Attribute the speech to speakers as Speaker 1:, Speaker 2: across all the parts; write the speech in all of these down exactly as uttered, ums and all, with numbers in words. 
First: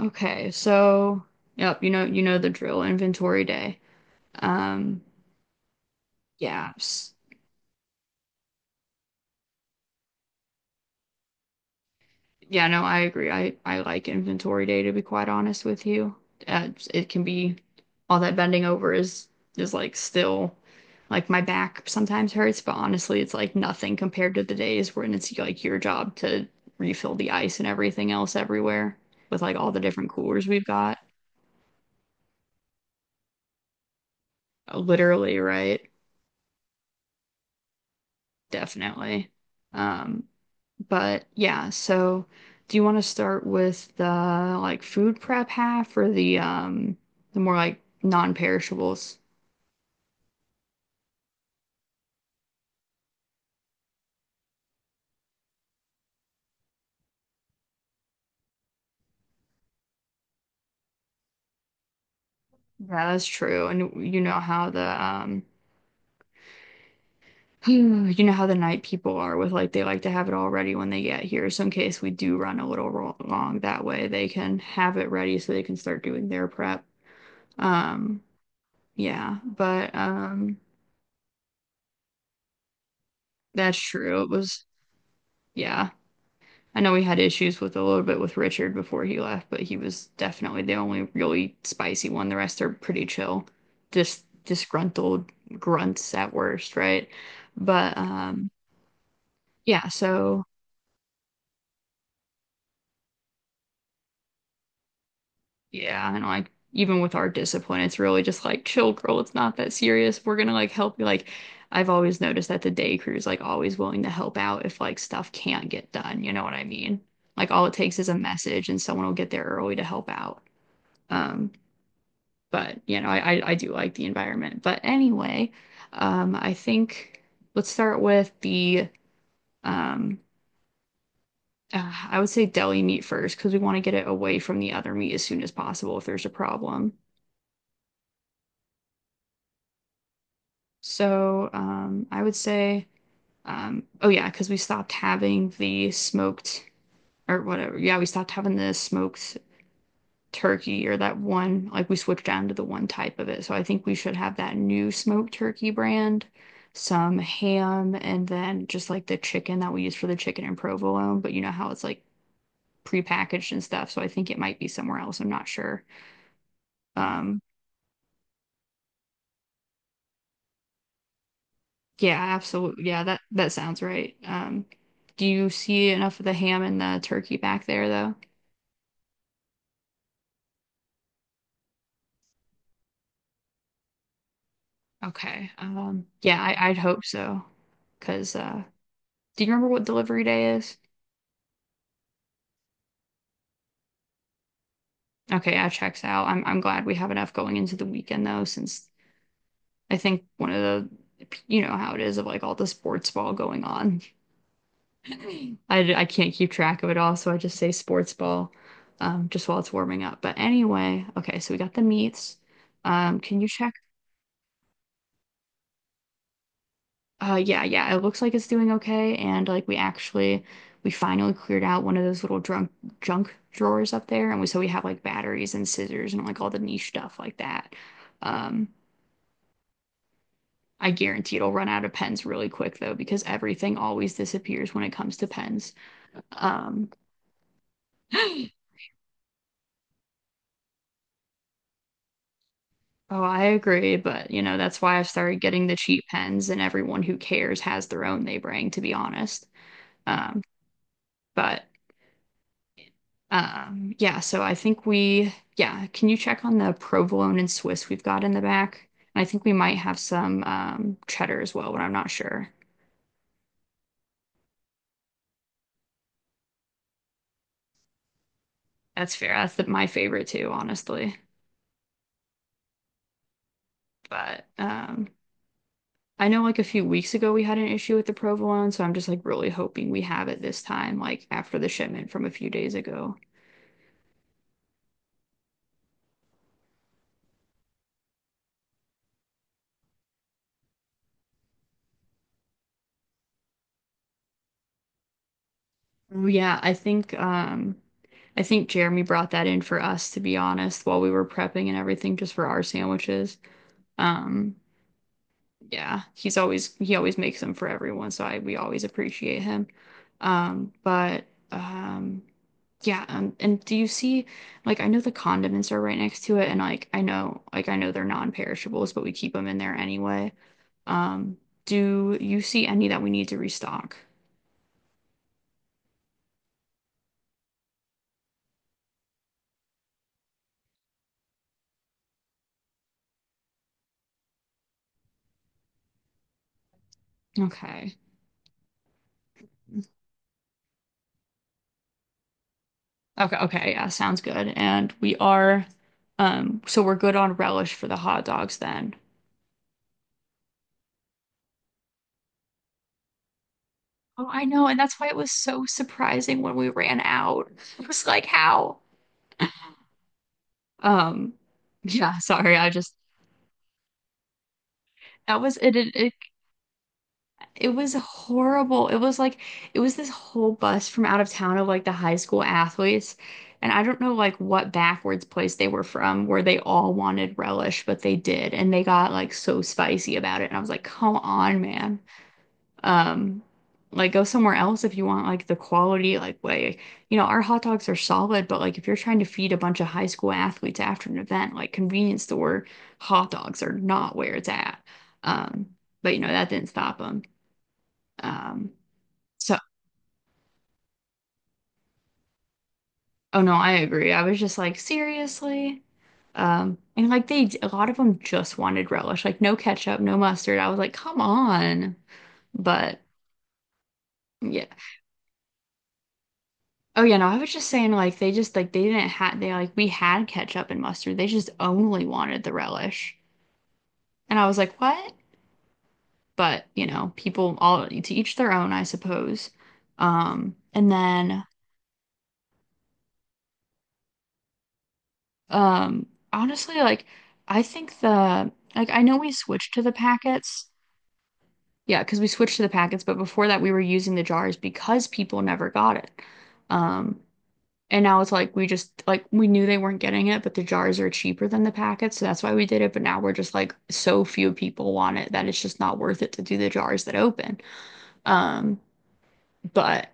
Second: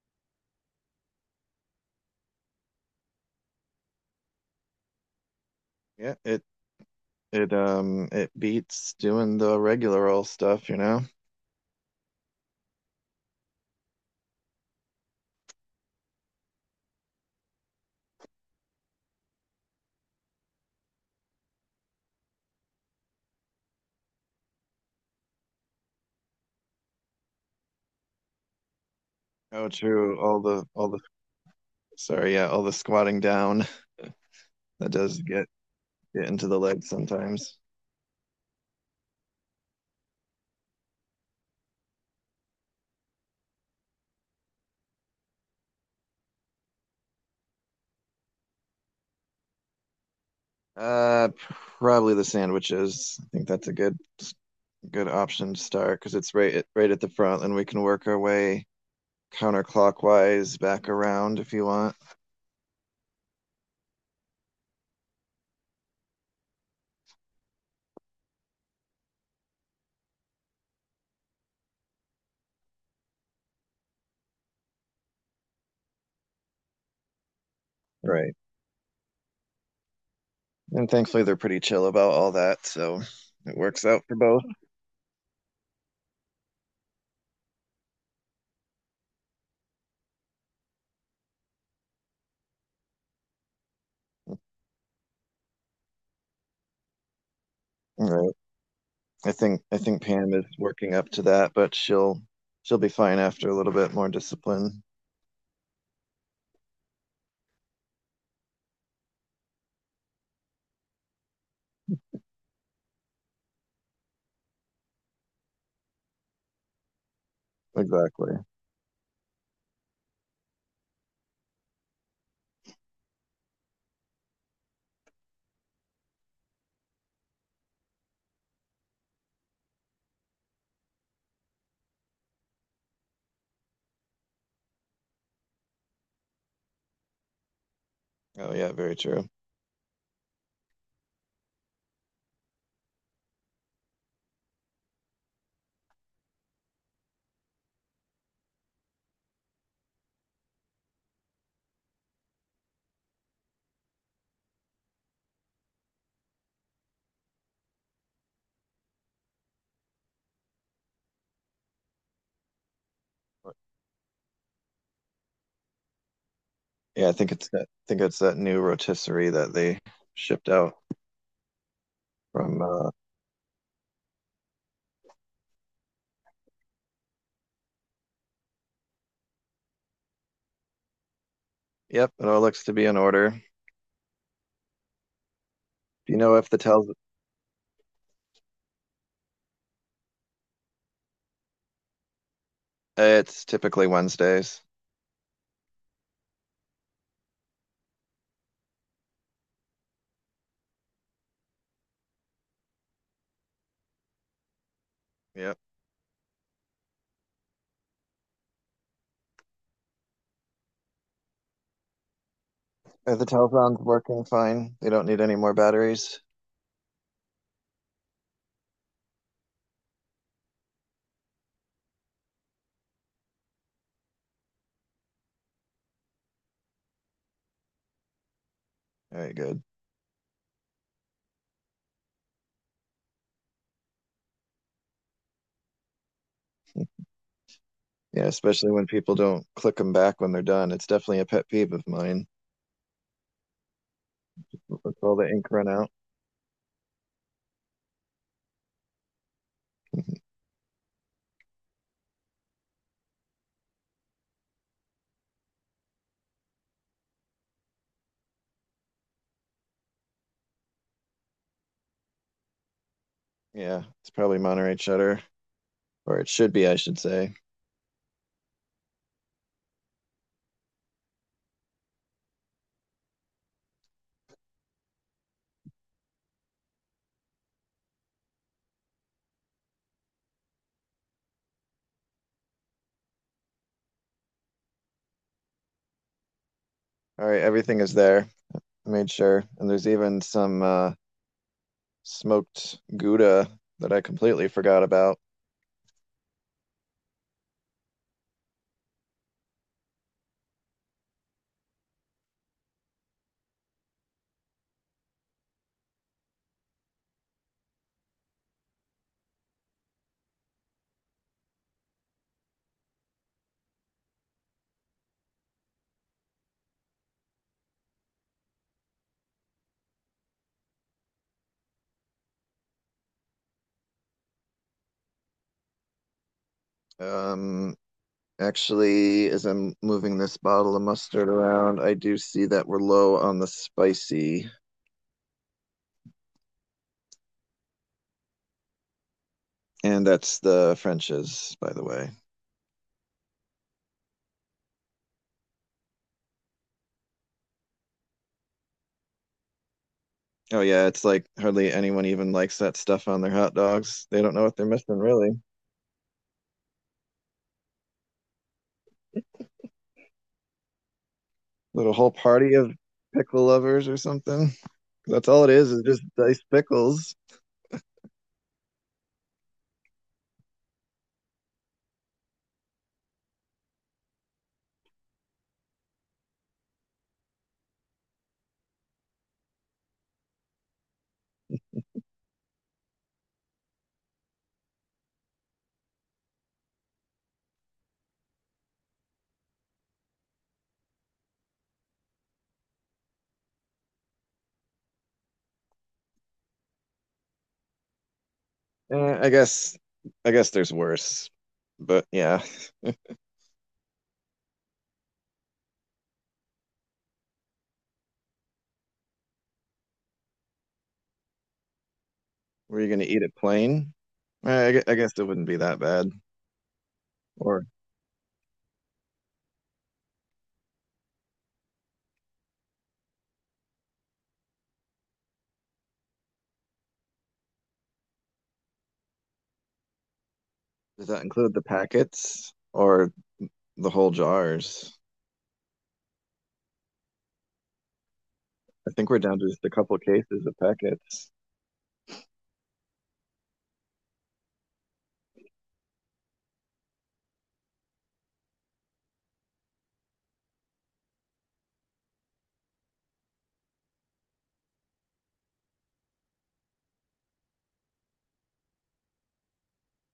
Speaker 1: Okay, so yep, you know you know the drill, inventory day. Um,
Speaker 2: Yeah, it
Speaker 1: yeah, s-
Speaker 2: it um it beats doing the regular old stuff, you know?
Speaker 1: yeah, no, I agree. I I like inventory day to be quite honest with you. Uh, it can be All that bending over is is like still like my back sometimes hurts, but honestly, it's like nothing compared to the days when it's like your job to refill the ice and everything else everywhere with like
Speaker 2: Oh,
Speaker 1: all the different
Speaker 2: true. All
Speaker 1: coolers we've
Speaker 2: the all
Speaker 1: got.
Speaker 2: the sorry, yeah, all the squatting down that does
Speaker 1: Literally,
Speaker 2: get
Speaker 1: right?
Speaker 2: get into the legs sometimes.
Speaker 1: Definitely. Um, But yeah, so do you want to start with the like food prep half or the um the more like non-perishables?
Speaker 2: Uh, Probably the sandwiches. I think that's a good good option to start because it's right at, right at the front, and we can work our way counterclockwise back around if you want.
Speaker 1: Yeah, that's true. And you know how the um you know how the night people are with like they like to have it all ready when they get here. So in case we do run a little ro- long that way, they can have it ready so they can start doing their prep. Um
Speaker 2: Right.
Speaker 1: yeah, but um
Speaker 2: And thankfully, they're pretty chill about all that, so it
Speaker 1: That's
Speaker 2: works out for
Speaker 1: true. It
Speaker 2: both.
Speaker 1: was yeah. I know we had issues with a little bit with Richard before he left, but he was definitely the only really spicy one. The rest are pretty chill, just disgruntled grunts at worst, right? But
Speaker 2: Right.
Speaker 1: um,
Speaker 2: I think I
Speaker 1: yeah,
Speaker 2: think Pam
Speaker 1: so
Speaker 2: is working up to that, but she'll she'll be fine after a little bit more discipline.
Speaker 1: Yeah, and like even with our discipline, it's really just like chill, girl. It's not that serious. We're gonna like help you. Like I've always noticed that the day crew is like always willing to help out if like stuff can't get done. You know what I mean? Like all it takes is a
Speaker 2: Exactly.
Speaker 1: message, and someone will get there early to help out. Um, but you know, I, I, I do like the environment. But anyway, um, I think let's start with the um, uh, I would say deli meat first because we want to get it away from the other meat as soon as possible if there's a problem.
Speaker 2: Oh yeah, very true.
Speaker 1: So um, I would say um, oh yeah, because we stopped having the smoked or whatever. Yeah, we stopped having the smoked turkey or that one, like we switched down to the one type of it. So I think we should have that new smoked turkey brand, some ham, and then just like the chicken that we use for the chicken and provolone. But you know how it's like prepackaged and stuff. So I think it might be somewhere else. I'm not sure.
Speaker 2: Yeah, I think
Speaker 1: Um,
Speaker 2: it's that, I think it's that new rotisserie that they shipped out
Speaker 1: yeah,
Speaker 2: from.
Speaker 1: absolutely.
Speaker 2: Uh,
Speaker 1: Yeah, that that sounds right. Um, do you see enough of the ham and the turkey back there though?
Speaker 2: yep, it all looks to be in order. Do
Speaker 1: Okay. Um,
Speaker 2: you know
Speaker 1: yeah,
Speaker 2: if the
Speaker 1: I, I'd
Speaker 2: tel's
Speaker 1: hope so. Cause uh, do you remember what delivery day is?
Speaker 2: it's typically Wednesdays.
Speaker 1: Okay, yeah, checks out. I'm I'm glad we have enough going into the weekend though, since I think one of the you know how it is of like all the sports ball going on. I
Speaker 2: Yep.
Speaker 1: I can't keep track of it all, so I just say sports ball, um, just while it's warming up. But anyway, okay, so we got the meats.
Speaker 2: Are
Speaker 1: Um,
Speaker 2: the
Speaker 1: can you check?
Speaker 2: telzon's working fine? They don't need any more batteries.
Speaker 1: Uh, yeah, yeah, it looks like it's doing okay, and like we actually we finally cleared out one of those little drunk junk drawers up there, and we so we have like batteries and scissors and like all the niche stuff like that. Um.
Speaker 2: All right, good.
Speaker 1: I guarantee it'll run out of pens really quick though, because everything always disappears when it comes to pens. Um,
Speaker 2: Yeah,
Speaker 1: oh,
Speaker 2: especially when people don't click them back when they're done. It's definitely a pet peeve of mine.
Speaker 1: I agree, but you know, that's
Speaker 2: With
Speaker 1: why I've
Speaker 2: all the
Speaker 1: started
Speaker 2: ink
Speaker 1: getting
Speaker 2: run
Speaker 1: the
Speaker 2: out.
Speaker 1: cheap pens, and everyone who cares has their own they bring, to be honest. Um, but um, Yeah, so I think we, yeah, can you check on the provolone and Swiss we've got in the back? And I think we might have some um, cheddar as well, but I'm not sure.
Speaker 2: Yeah, it's probably Monterey cheddar, or it should be, I should say.
Speaker 1: That's fair. That's the, my favorite too, honestly. But um, I know like a few weeks ago we had an issue with the provolone, so I'm just like really hoping we have it this time, like after the shipment from a few days ago.
Speaker 2: All right, everything is there. I made sure. And there's even some uh, smoked Gouda that I completely forgot about.
Speaker 1: Yeah, I think um I think Jeremy brought that in for us to be honest while we were prepping and everything just for our sandwiches. Um yeah, he's always he always makes them for everyone, so I we always appreciate him. Um but um Yeah, um, and do you see, like, I know the condiments are right next to it, and like, I know, like, I know they're non-perishables, but we keep them in there anyway. Um, do you see any that we need to restock?
Speaker 2: Um, Actually, as I'm moving this bottle of mustard around, I do see that we're low on the spicy.
Speaker 1: Okay.
Speaker 2: And that's the French's, by the way.
Speaker 1: Okay, okay, yeah, sounds good. And we are, um, so we're good on relish for the hot dogs then.
Speaker 2: Oh, yeah, it's like hardly anyone even likes that stuff on their hot dogs. They
Speaker 1: Oh,
Speaker 2: don't know
Speaker 1: I
Speaker 2: what they're
Speaker 1: know, and
Speaker 2: missing,
Speaker 1: that's why it
Speaker 2: really.
Speaker 1: was so surprising when we ran out. It was like, how? Um,
Speaker 2: Little whole
Speaker 1: yeah,
Speaker 2: party
Speaker 1: sorry, I
Speaker 2: of
Speaker 1: just
Speaker 2: pickle lovers or something. That's
Speaker 1: that
Speaker 2: all it
Speaker 1: was
Speaker 2: is,
Speaker 1: it,
Speaker 2: is just
Speaker 1: it.
Speaker 2: diced pickles.
Speaker 1: It was horrible. It was like it was this whole bus from out of town of like the high school athletes. And I don't know like what backwards place they were from where they all wanted relish, but they did. And they got like so spicy about it. And I was like, come on, man. Um, like go somewhere else if you want like the quality like way. You know, our hot dogs are solid, but like if you're trying to feed a bunch of high school athletes after an event, like convenience store hot dogs are not where it's at. Um, but you know, that didn't stop them. Um,
Speaker 2: Eh, I
Speaker 1: so,
Speaker 2: guess I guess there's worse. But yeah,
Speaker 1: oh no, I agree. I was just like, seriously? Um, and like they, a lot of them just wanted relish, like no ketchup, no mustard. I was like, come on.
Speaker 2: were you
Speaker 1: But
Speaker 2: gonna eat it plain?
Speaker 1: yeah.
Speaker 2: Eh, I gue- I guess it wouldn't be that bad.
Speaker 1: Oh yeah, no, I was just
Speaker 2: Or
Speaker 1: saying like they just like they didn't have they like we had ketchup and mustard. They just only wanted the relish. And I was like, what? But you know, people all to each their own, I suppose. Um, and
Speaker 2: does that
Speaker 1: then
Speaker 2: include the packets or the whole jars?
Speaker 1: um Honestly, like I think the like
Speaker 2: I
Speaker 1: I
Speaker 2: think
Speaker 1: know
Speaker 2: we're
Speaker 1: we
Speaker 2: down to just a
Speaker 1: switched to the
Speaker 2: couple cases of
Speaker 1: packets.
Speaker 2: packets.
Speaker 1: Yeah, because we switched to the packets, but before that we were using the jars because people never got it. Um, and now it's like we just like we knew they weren't getting it, but the jars are cheaper than the packets, so that's why we did it. But now we're just like so few people want it that it's just not worth it to do the jars that open. Um, but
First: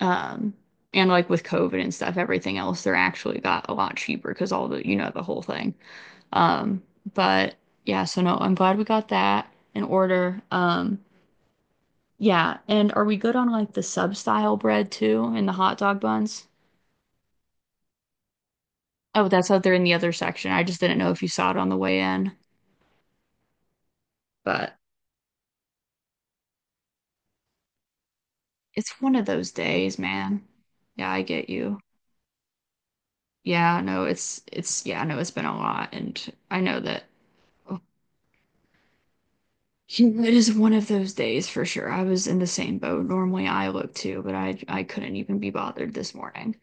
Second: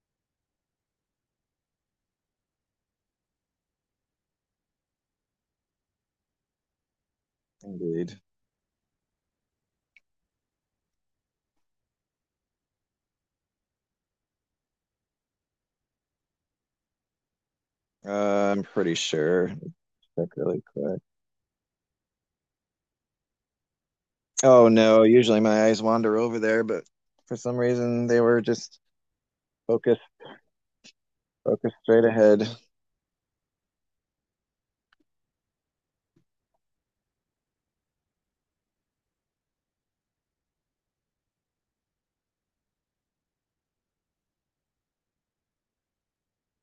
Speaker 1: um and like with COVID and stuff, everything else they're actually got a lot cheaper because all the you know the whole thing. Um, but Yeah,
Speaker 2: Indeed.
Speaker 1: so no, I'm glad we got that in order. Um yeah, and are we good on like the sub style bread too and the hot dog buns?
Speaker 2: Uh, I'm pretty
Speaker 1: Oh,
Speaker 2: sure.
Speaker 1: that's out there in
Speaker 2: Let's
Speaker 1: the other
Speaker 2: check
Speaker 1: section.
Speaker 2: really
Speaker 1: I just didn't
Speaker 2: quick.
Speaker 1: know if you saw it on the way in,
Speaker 2: Oh
Speaker 1: but
Speaker 2: no, usually my eyes wander over there, but for some reason they were just
Speaker 1: it's one of those days,
Speaker 2: focused,
Speaker 1: man. Yeah, I get
Speaker 2: focused
Speaker 1: you.
Speaker 2: straight ahead.
Speaker 1: Yeah, no, it's it's yeah, no, it's been a lot, and I know that oh, it is one of those days for sure. I was in the same boat. Normally, I look too, but I I couldn't even be bothered this morning.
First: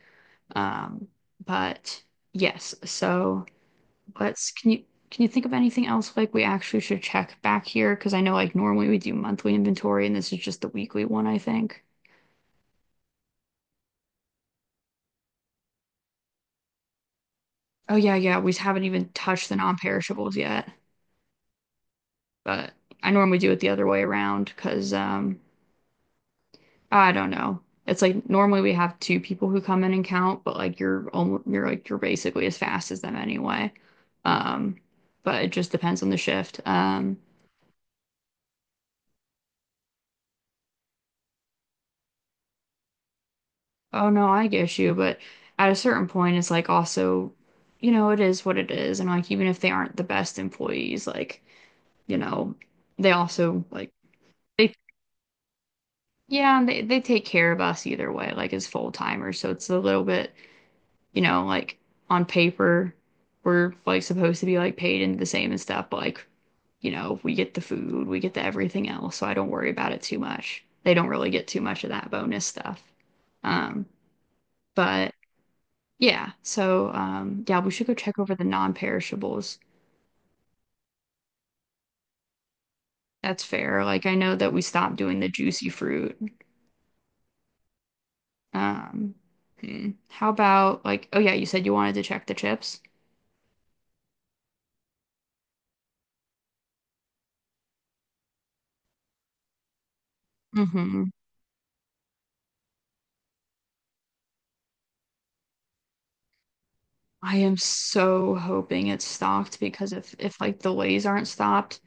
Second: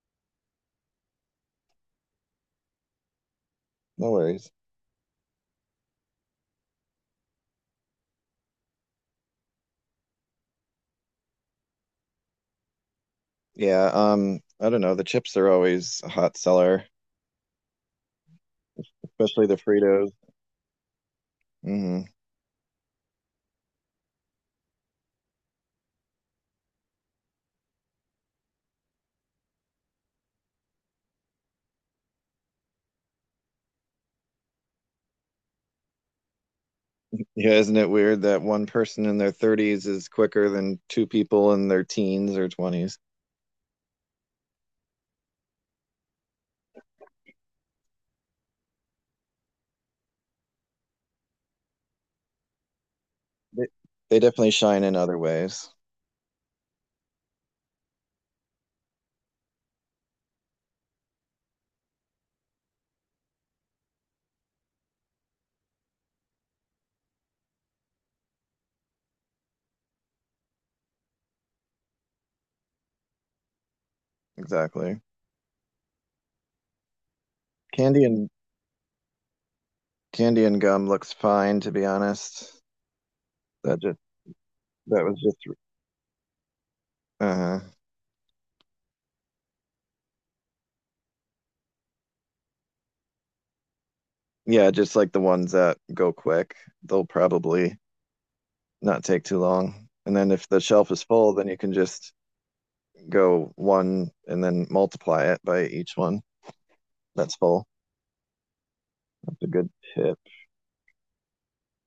Speaker 1: Um, but Yes, so.
Speaker 2: No
Speaker 1: Let's
Speaker 2: worries.
Speaker 1: Can you can you think of anything else like we actually should check back here? Because I know like normally we do monthly inventory and this is just the weekly one, I think.
Speaker 2: Yeah, um, I don't know. The chips are always a hot seller,
Speaker 1: Oh yeah, yeah, we haven't even touched
Speaker 2: especially
Speaker 1: the
Speaker 2: the Fritos.
Speaker 1: non-perishables yet,
Speaker 2: hmm
Speaker 1: but I normally do it the other way around because um I don't know. It's like normally we have two people who come in and count, but like you're almost you're like you're basically as fast as them anyway. Um, but it just depends on the shift. Um,
Speaker 2: Yeah, isn't it weird that one person in their thirties is quicker than two people in their teens or twenties?
Speaker 1: Oh no, I get you, but at a certain point, it's like also, you know, it is what it is, and like even if they aren't the best employees, like you know, they also
Speaker 2: They,
Speaker 1: like
Speaker 2: they definitely
Speaker 1: they
Speaker 2: shine in other ways.
Speaker 1: yeah, and they they take care of us either way, like as full timers, so it's a little bit, you know, like on paper, we're like supposed to be like paid into the same and stuff, but like you know, we get the food, we get the everything else, so I don't worry about it too much. They don't really get too much of that bonus stuff, um,
Speaker 2: Exactly.
Speaker 1: but. Yeah. So, um, yeah, we should go
Speaker 2: Candy
Speaker 1: check
Speaker 2: and
Speaker 1: over the non-perishables.
Speaker 2: candy and gum looks fine, to be honest.
Speaker 1: That's
Speaker 2: That
Speaker 1: fair.
Speaker 2: just
Speaker 1: Like, I know that we stopped
Speaker 2: that
Speaker 1: doing
Speaker 2: was
Speaker 1: the
Speaker 2: just
Speaker 1: juicy fruit.
Speaker 2: uh-huh.
Speaker 1: Um, hmm. How about like, oh yeah, you said you wanted to check the chips.
Speaker 2: Yeah, just like the ones that go quick. They'll probably not take too long. And then if the shelf
Speaker 1: hmm
Speaker 2: is full, then you can just go one and then multiply it by each one. That's
Speaker 1: I am
Speaker 2: full.
Speaker 1: so hoping it's
Speaker 2: That's a
Speaker 1: stocked
Speaker 2: good
Speaker 1: because if
Speaker 2: tip.
Speaker 1: if like the Lays aren't stocked,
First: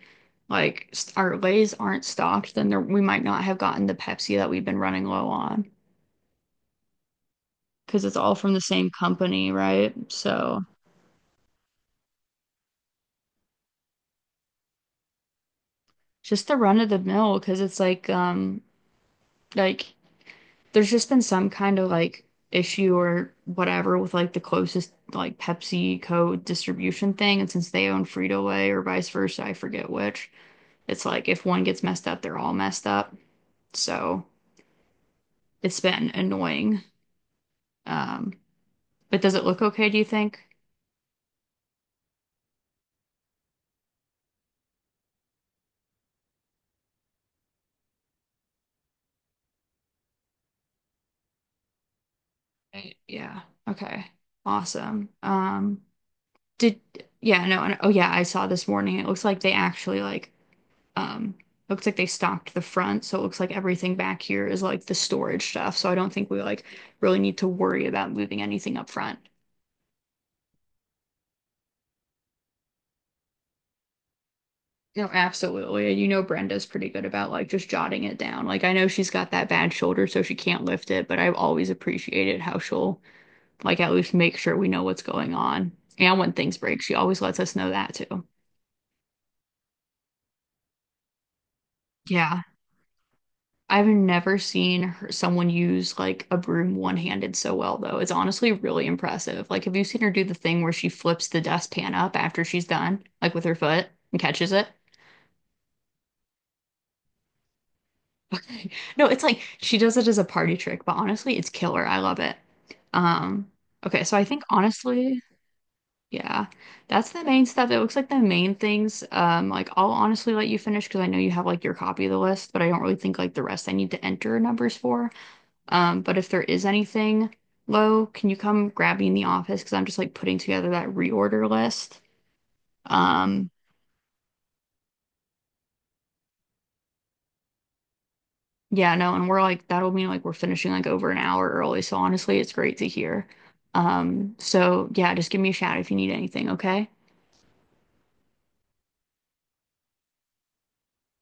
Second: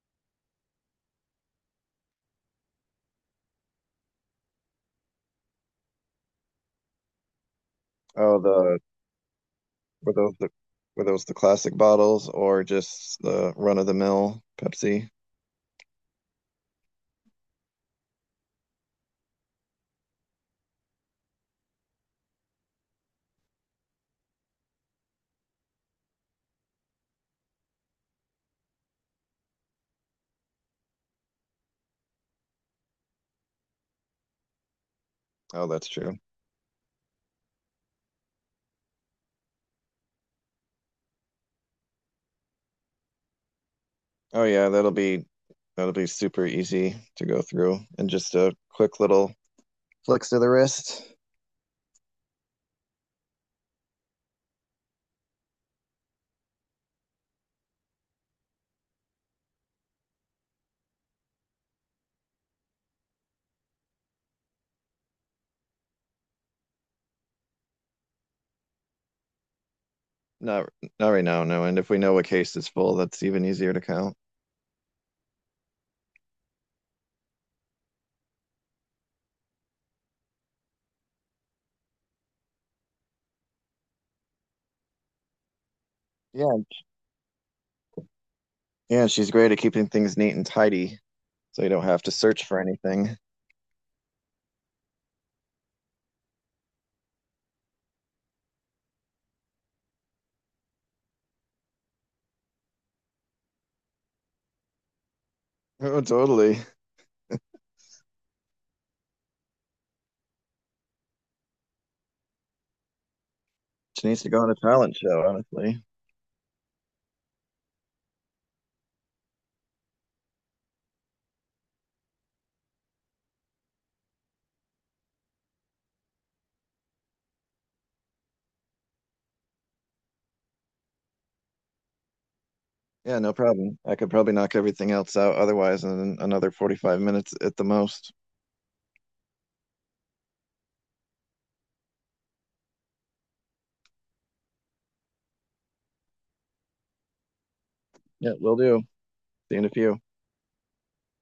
Speaker 1: like s- our Lays aren't stocked, then there, we might not have gotten the Pepsi that we've been running low on because it's all
Speaker 2: Oh,
Speaker 1: from the
Speaker 2: the
Speaker 1: same company, right?
Speaker 2: were those the
Speaker 1: So
Speaker 2: Were those the classic bottles or just the run of the mill Pepsi?
Speaker 1: just the run of the mill because it's like um like there's just been some kind of like issue or whatever with like the closest like PepsiCo distribution thing, and since they own Frito-Lay or vice versa, I forget which, it's like if one gets messed up, they're all messed up. So
Speaker 2: Oh,
Speaker 1: it's
Speaker 2: that's
Speaker 1: been
Speaker 2: true.
Speaker 1: annoying. Um, but does it look okay, do you think?
Speaker 2: Oh yeah, that'll be that'll be super easy to go through and just a quick little flicks to the wrist.
Speaker 1: Right. Yeah. Okay. Awesome. Um, did Yeah, no, and, oh yeah, I saw this morning. It looks like they actually like Um, it looks like they stocked the front, so it looks like everything back here is like the storage stuff. So I don't think we like really need to worry about moving anything up front.
Speaker 2: Not Not right now, no. And if we know a case is full, that's even easier to count.
Speaker 1: No, absolutely. You know Brenda's pretty good about like just jotting it down. Like I know she's got that bad shoulder, so she can't lift it, but I've always appreciated how she'll like at least make sure we know what's going on. And when things
Speaker 2: Yeah,
Speaker 1: break, she always lets us know that too.
Speaker 2: yeah, she's great at keeping things neat and tidy, so you don't have to
Speaker 1: Yeah.
Speaker 2: search for anything.
Speaker 1: I've never seen her, someone use like a broom one-handed so well, though. It's honestly really impressive. Like, have you seen her do the thing where she flips the dustpan up after she's done, like with her foot and catches it?
Speaker 2: Oh, totally.
Speaker 1: Okay. No, it's like she does it as a party trick, but honestly, it's killer. I love it. Um, okay,
Speaker 2: She
Speaker 1: so
Speaker 2: needs
Speaker 1: I
Speaker 2: to go
Speaker 1: think
Speaker 2: on a talent
Speaker 1: honestly,
Speaker 2: show, honestly.
Speaker 1: yeah, that's the main stuff. It looks like the main things. Um, like I'll honestly let you finish because I know you have like your copy of the list, but I don't really think like the rest I need to enter numbers for. Um, but if there is anything low, can you come grab me in the office? Because I'm just like putting together that reorder list.
Speaker 2: Yeah, no
Speaker 1: Um,
Speaker 2: problem. I could probably knock everything else out otherwise in another forty-five minutes at the most.
Speaker 1: yeah, no, and we're like, that'll mean like we're finishing like over an hour early. So honestly, it's great to hear. Um, so yeah, just give me a shout if you need anything, okay?
Speaker 2: Yeah, will do. See you in a few.